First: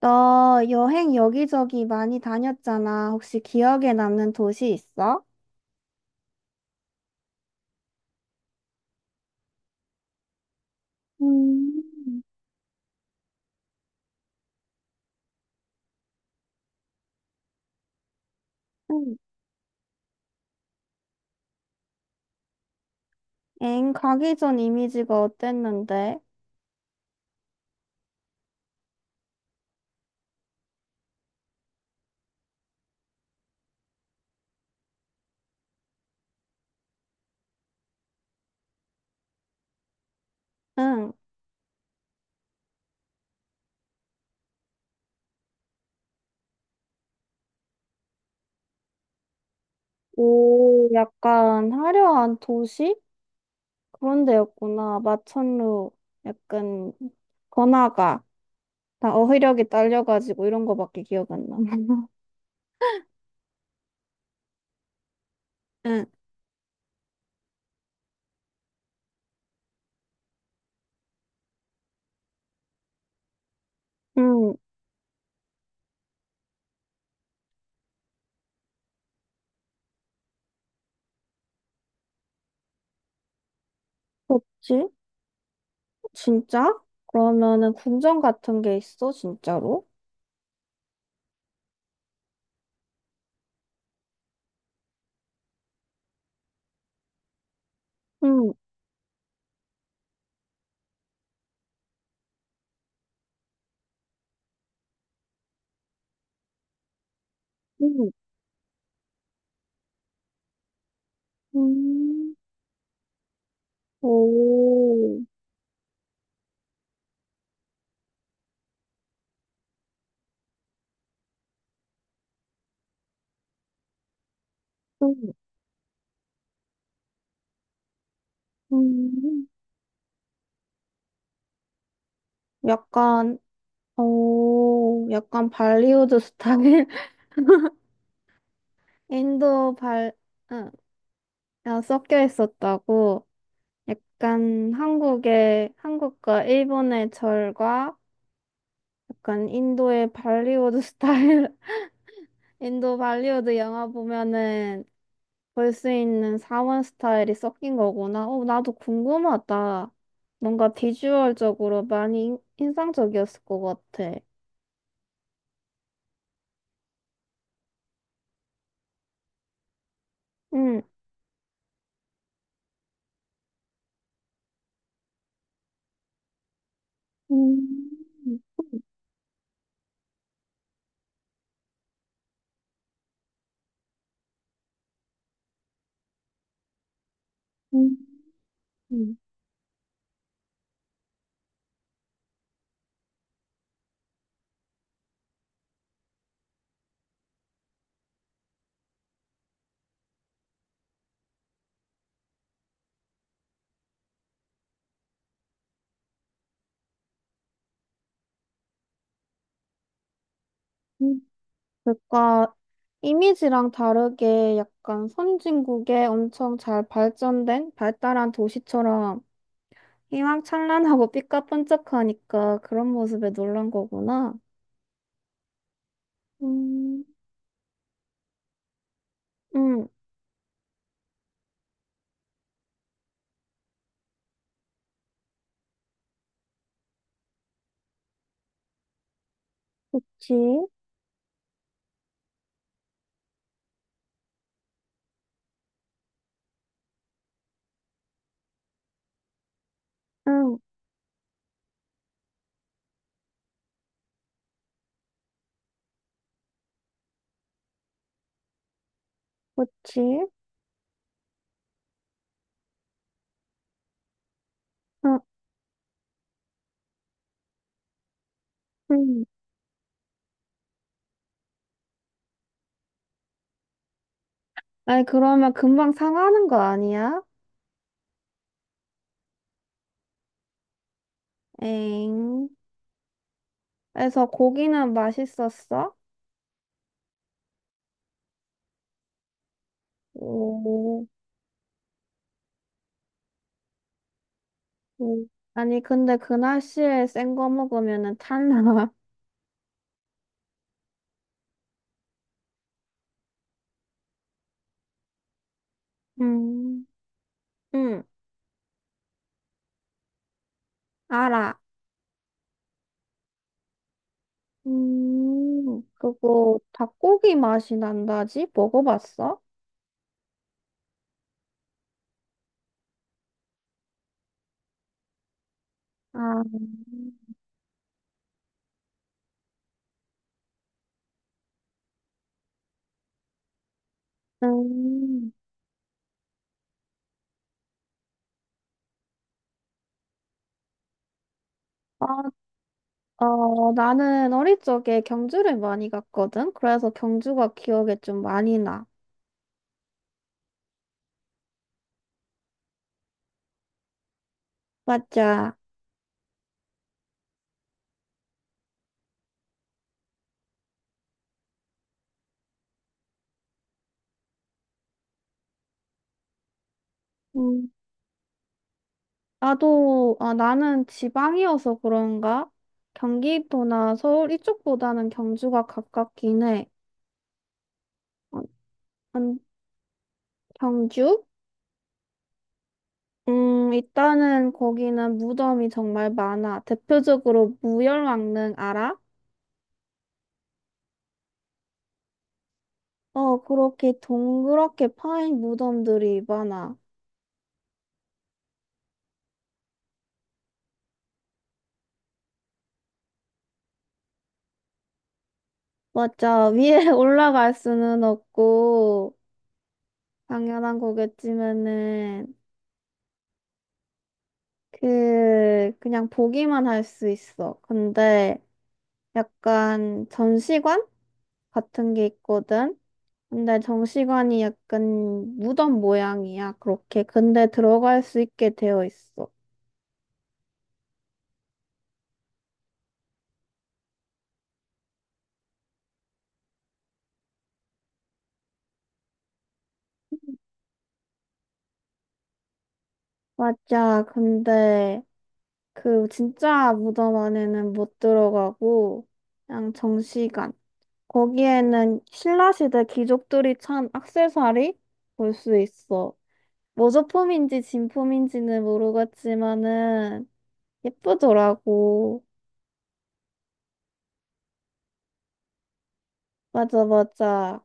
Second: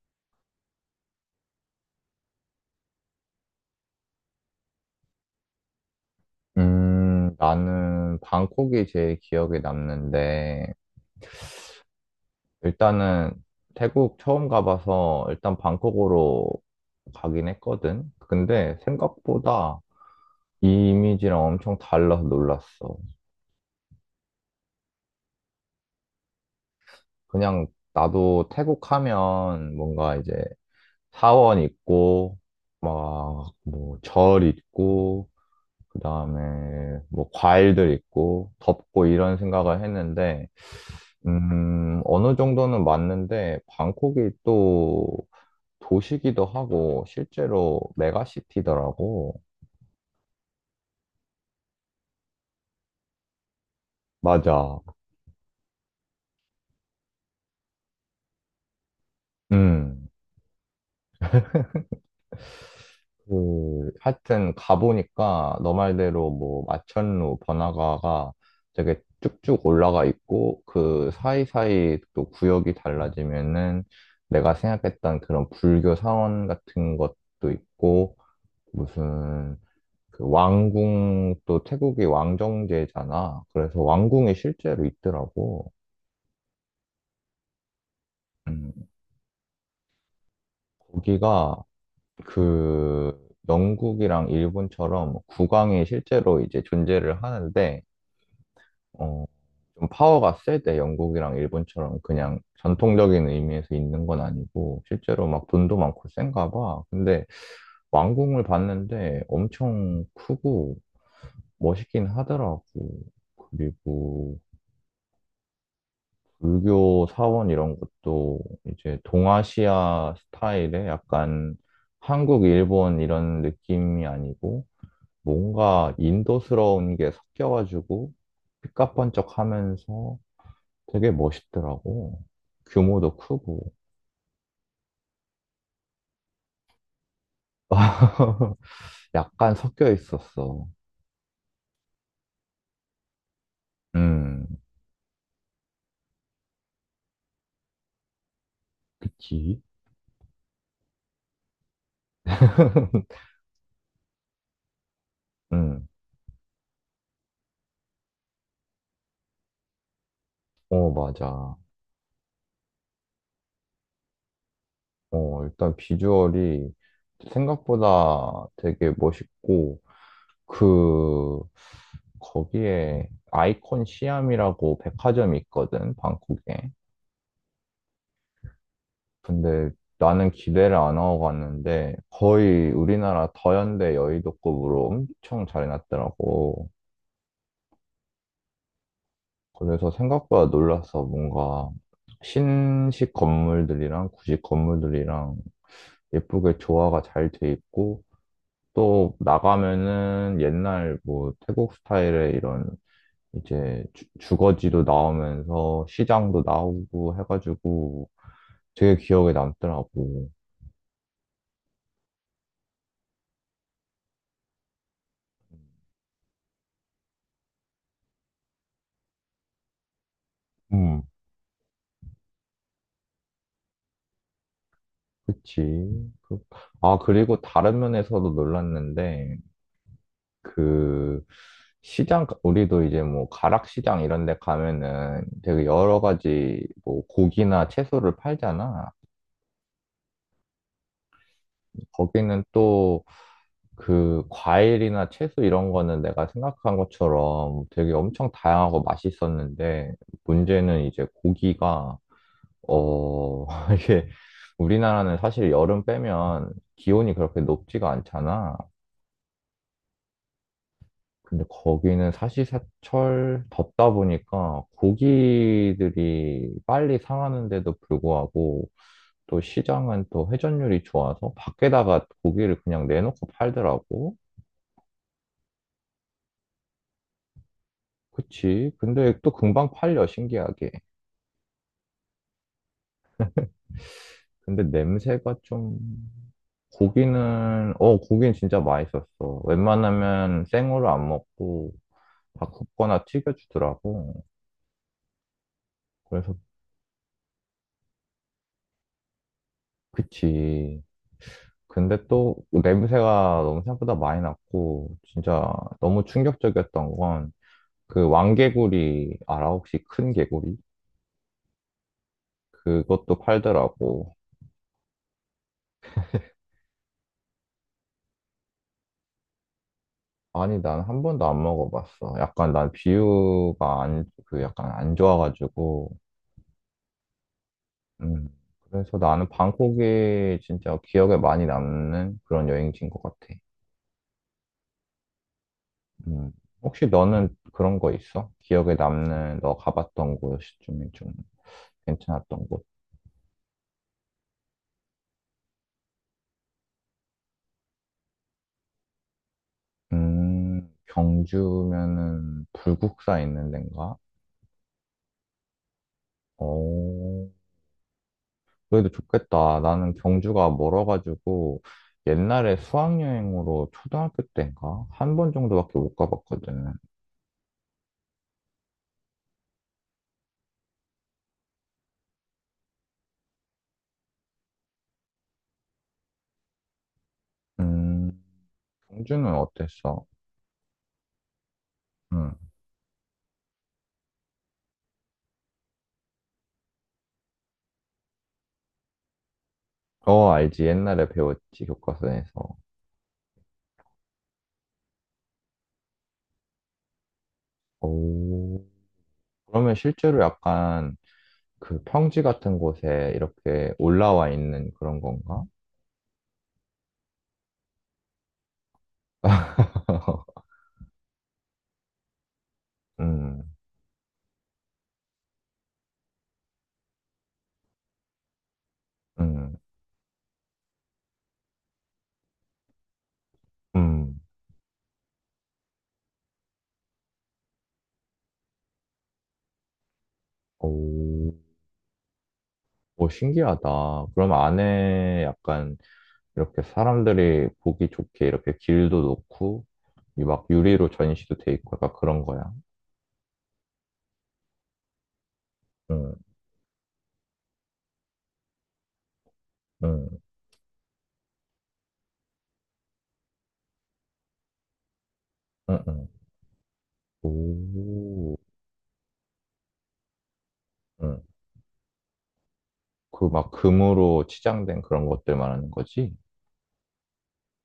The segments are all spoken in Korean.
너 여행 여기저기 많이 다녔잖아. 혹시 기억에 남는 도시 있어? 나는 방콕이 제일 기억에 남는데, 음, 일단은 태국 처음 가봐서 일단 방콕으로 가긴 했거든. 근데 응. 생각보다 이 이미지랑 엄청 달라서 놀랐어. 엥, 가기 전 이미지가 어땠는데? 그냥 나도 태국 하면 뭔가 이제 사원 있고, 막 뭐 절 있고, 그 다음에 뭐 과일들 있고, 덥고 이런 생각을 했는데, 응. 어느 정도는 맞는데, 방콕이 또 도시기도 하고, 실제로 메가시티더라고. 오, 약간 화려한 도시? 그런 맞아. 데였구나. 마천루, 약간 번화가. 나 어휘력이 음, 딸려가지고 이런 거밖에 기억 안 나. 그, 하여튼 가보니까 너 응. 말대로 뭐, 마천루, 번화가가 되게 쭉쭉 올라가 있고, 그 사이사이 또 구역이 달라지면은, 응. 내가 생각했던 그런 불교 사원 같은 것도 있고, 무슨, 그 왕궁 또 태국이 왕정제잖아. 그래서 왕궁이 실제로 그렇지? 있더라고. 진짜? 그러면은 궁전 같은 음, 게 있어? 진짜로? 거기가 그 영국이랑 일본처럼 국왕이 실제로 이제 존재를 하는데 응. 어, 좀 파워가 세대 영국이랑 일본처럼 그냥 전통적인 의미에서 있는 건 아니고 실제로 막 돈도 많고 센가 봐. 근데 응. 왕궁을 봤는데 엄청 크고 멋있긴 응. 하더라고. 그리고 오, 불교 사원 이런 것도 이제 동아시아 스타일의 약간 한국, 일본 이런 느낌이 아니고 좀, 뭔가 인도스러운 게 섞여가지고 삐까뻔쩍 음, 하면서 되게 멋있더라고. 규모도 약간, 크고. 오, 약간 발리우드 스타일? 약간 인도 섞여 발, 있었어. 응, 아, 섞여 있었다고. 음, 약간 한국의, 한국과 일본의 절과 약간 그치? 인도의 발리우드 스타일, 인도 발리우드 영화 보면은 볼 음, 수 있는 사원 스타일이 섞인 거구나. 오, 나도 궁금하다. 뭔가 어, 맞아. 비주얼적으로 많이 인상적이었을 것 같아. 어, 일단 비주얼이 생각보다 되게 멋있고, 응. 그 거기에 아이콘 시암이라고 백화점이 있거든, 방콕에. 음, 근데 나는 기대를 안 하고 갔는데 거의 우리나라 더현대 여의도급으로 엄청 잘 해놨더라고. 음, 음, 그래서 생각보다 놀라서 뭔가 신식 건물들이랑 구식 건물들이랑 예쁘게 조화가 잘 돼 있고 또 나가면은 옛날 뭐 태국 스타일의 이런 이제 주거지도 나오면서 시장도 나오고 해가지고 되게 기억에 남더라고. 음. 그러니까 이미지랑 다르게 약간 선진국의 엄청 잘 발전된 발달한 도시처럼 음, 희망찬란하고 삐까뻔쩍하니까 그런 모습에 놀란 거구나. 그치. 그- 아, 음, 그리고 다른 면에서도 놀랐는데, 응. 그, 시장, 우리도 이제 뭐 가락시장 이런 데 가면은 되게 여러 가지 뭐 고기나 채소를 팔잖아. 그치, 거기는 또 그 과일이나 채소 이런 거는 내가 생각한 것처럼 되게 엄청 다양하고 맛있었는데 응, 문제는 이제 고기가 어 이게 우리나라는 사실 여름 빼면 기온이 그렇게 높지가 않잖아. 그치, 근데 거기는 사시사철 덥다 보니까 응, 고기들이 빨리 상하는데도 불구하고 응. 또 시장은 또 회전율이 좋아서 밖에다가 고기를 그냥 내놓고 팔더라고. 아니, 그러면 금방 상하는 거 아니야? 그치. 근데 또 금방 팔려, 신기하게. 엥. 그래서 근데 고기는 냄새가 좀, 맛있었어? 고기는, 어, 고기는 진짜 맛있었어. 웬만하면 생으로 오. 안 먹고, 다 굽거나 튀겨주더라고. 음. 아니, 근데 그 그래서, 날씨에 센 거 먹으면은 탈나. 그치. 근데 또 냄새가 너무 생각보다 많이 났고, 진짜 너무 음, 충격적이었던 건, 응, 그 왕개구리, 알아? 혹시 큰 개구리? 알아. 그것도 팔더라고. 그거 닭고기 맛이 난다지? 먹어봤어? 아니, 난 한 번도 안 먹어봤어. 약간 난 비유가 안, 그 약간 안 좋아가지고. 아, 음. 그래서 나는 방콕이 진짜 기억에 많이 남는 그런 여행지인 것 같아. 음, 음. 혹시 너는 그런 거 있어? 기억에 남는 너 가봤던 곳 중에 좀 아, 괜찮았던 곳? 어, 나는 어릴 적에 경주를 많이 갔거든? 그래서 경주가 기억에 좀 많이 나. 경주면은 불국사 있는 데인가? 맞아. 어, 그래도 좋겠다. 나는 경주가 멀어가지고 옛날에 수학여행으로 초등학교 때인가? 한 번 정도밖에 못 가봤거든. 음, 나도, 아, 나는 지방이어서 그런가? 경기도나 서울 이쪽보다는 경주가 가깝긴 해. 음, 경주는 음, 어땠어? 경주? 응. 일단은 거기는 무덤이 정말 많아. 대표적으로 무열왕릉 알아? 어, 알지. 옛날에 배웠지, 교과서에서. 어, 그렇게 동그랗게 파인 무덤들이 많아. 오. 그러면 실제로 약간 그 평지 같은 곳에 이렇게 올라와 있는 그런 건가? 맞아. 위에 올라갈 수는 없고, 당연한 거겠지만은, 음, 그, 그냥 보기만 할 수 있어. 근데 음, 약간 전시관 같은 게 있거든? 근데 음. 정시관이 약간 무덤 모양이야, 그렇게. 근데 들어갈 수 있게 되어 있어. 오, 오, 신기하다. 그럼 안에 약간 이렇게 사람들이 보기 좋게 이렇게 길도 놓고 이 막 유리로 전시도 돼 있고 약간 그런 거야. 맞아, 근데 그 응, 진짜 무덤 안에는 못 들어가고, 그냥 응, 정시관. 거기에는 신라시대 귀족들이 찬 액세서리 볼 수 응, 응. 있어. 모조품인지 오, 진품인지는 모르겠지만은 응. 예쁘더라고. 그 막 금으로 치장된 그런 것들 말하는 거지? 맞아, 맞아.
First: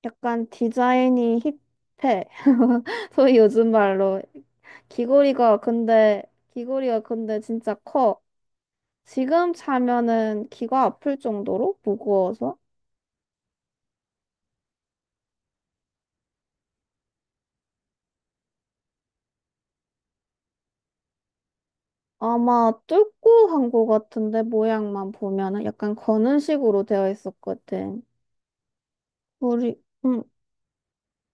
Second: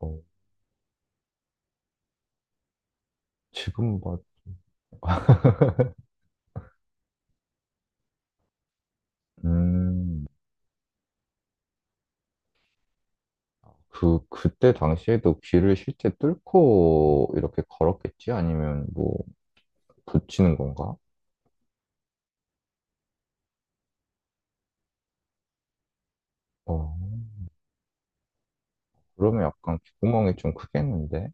어, 약간 디자인이 힙해. 소위 요즘 지금 봐. 말로. 귀걸이가 근데 귀걸이가 근데 진짜 커. 지금 음, 차면은 귀가 아플 정도로 무거워서 그때 당시에도 귀를 실제 뚫고 이렇게 걸었겠지? 아니면 뭐, 붙이는 건가? 아마 뚫고 한 거 같은데 모양만 보면은 약간 거는 식으로 어, 되어 있었거든. 그러면 우리 약간 응, 귓구멍이 좀 크겠는데?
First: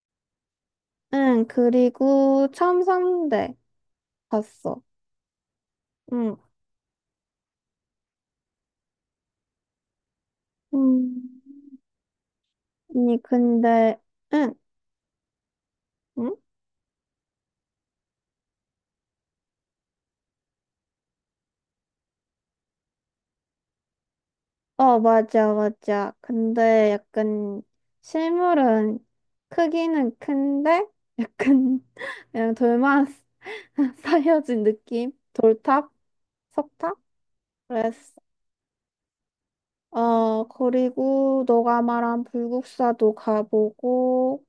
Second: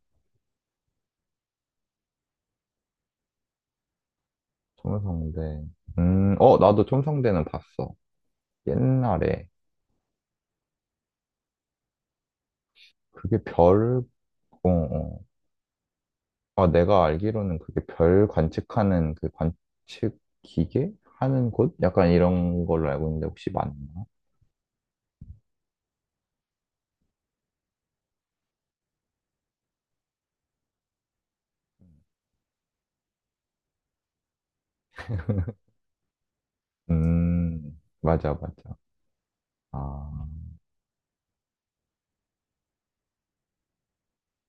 응 그리고 첨상대 봤어. 첨성대. 응, 어, 나도 첨성대는 봤어. 옛날에 응. 아니 그게 근데 별, 응, 어, 어. 응? 아, 내가 알기로는 그게 별 관측하는 그 관측 기계 하는 곳? 약간 이런 걸로 알고 있는데 혹시 맞나? 어, 맞아, 맞아. 근데 약간 실물은 크기는 큰데 약간 그냥 돌만 쌓여진 느낌? 돌탑? 석탑? 그랬어. 맞아, 맞아. 아, 어, 그리고 너가 말한 불국사도 가보고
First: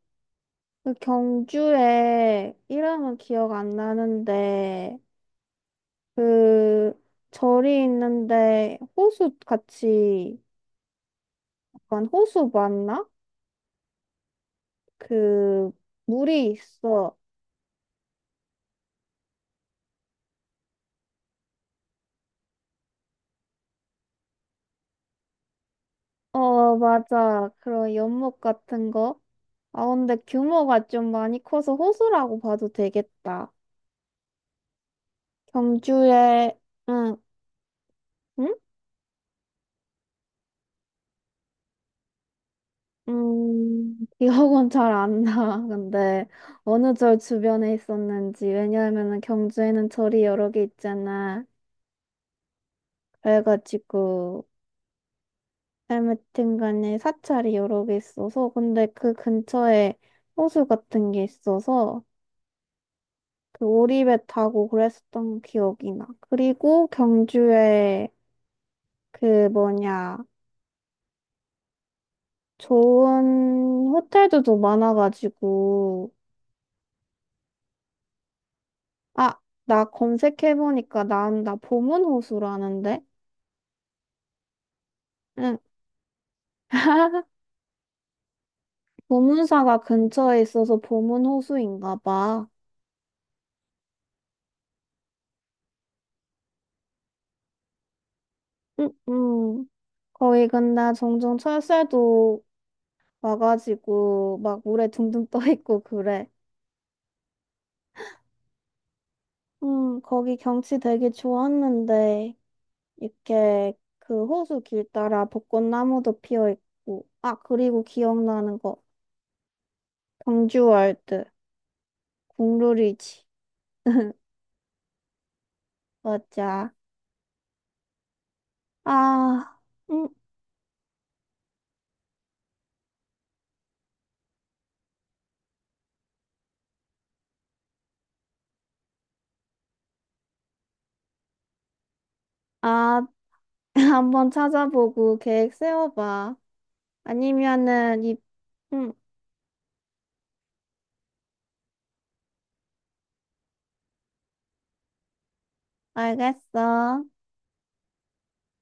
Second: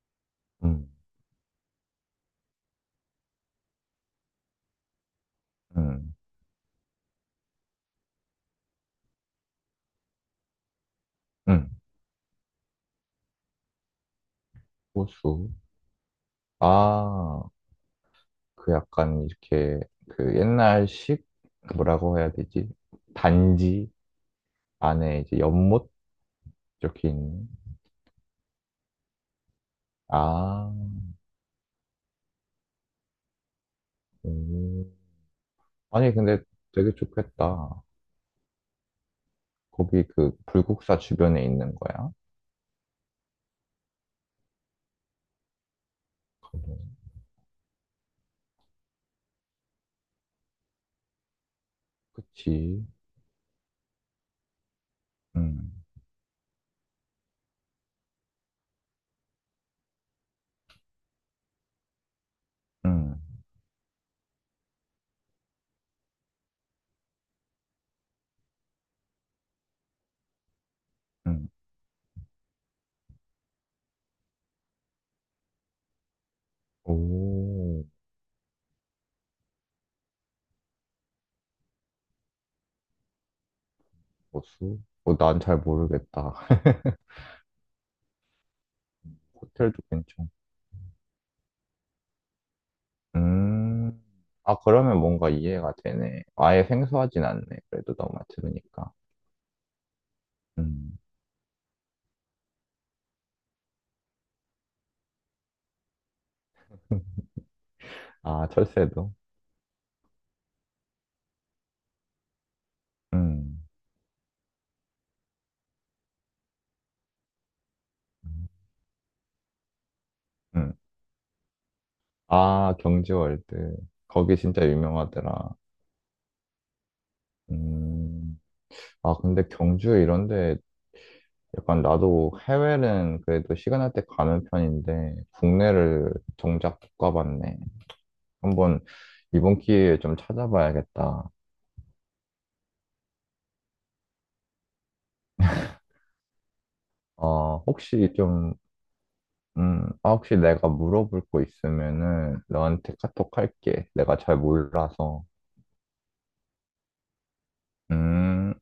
음, 그 경주에 이름은 기억 안 나는데 음, 그 절이 있는데 호수 같이 음, 약간 호수 맞나? 호수. 그 물이 있어. 아, 그 약간 이렇게 그 옛날식 그 뭐라고 해야 되지? 단지 안에 이제 연못 어, 이렇게 있는. 맞아. 그런 연못 같은 거. 아, 근데 아, 규모가 좀 많이 커서 호수라고 봐도 되겠다. 음. 아니, 근데 경주에, 되게 응, 좋겠다. 응? 거기 그 불국사 주변에 있는 거야? 기억은 잘 안 나. 근데 음, 어느 절 주변에 있었는지. 왜냐하면은 경주에는 절이 여러 개 있잖아. 그치. 그래가지고, 응, 아무튼 간에 사찰이 여러 개 있어서. 근데 그 근처에 호수 같은 게 있어서. 응, 그 오리배 타고 그랬었던 기억이 나. 그리고 경주에 그 뭐냐, 응. 좋은 호텔도 좀 많아가지고. 오, 아, 나 검색해보니까 나 보문호수라는데? 호수? 어, 난 잘 응. 모르겠다. 보문사가 호텔도 괜찮고. 근처에 있어서 보문호수인가 봐. 음. 아, 그러면 뭔가 이해가 되네. 아예 생소하진 않네. 그래도 너만 응, 들으니까. 응. 거기 근데 음. 종종 철새도 와가지고 막 물에 둥둥 떠 있고 그래. 아, 철새도? 응, 거기 경치 되게 좋았는데. 음. 이렇게 그 호수 길 따라 벚꽃나무도 피어 있고, 아, 그리고 음. 기억나는 거, 음. 경주월드, 아, 국룰이지. 경주월드. 거기 진짜 유명하더라. 맞아. 음. 아, 근데 아, 경주 음, 이런데 약간 나도 해외는 그래도 시간 날 때 가는 편인데 국내를 정작 못 가봤네. 한번 이번 기회에 좀 찾아봐야겠다. 아, 한번 찾아보고 계획 세워봐. 어, 아니면은, 이, 음, 아, 혹시 내가 물어볼 거 있으면은 너한테 카톡 할게. 내가 잘 몰라서. 알겠어. 음.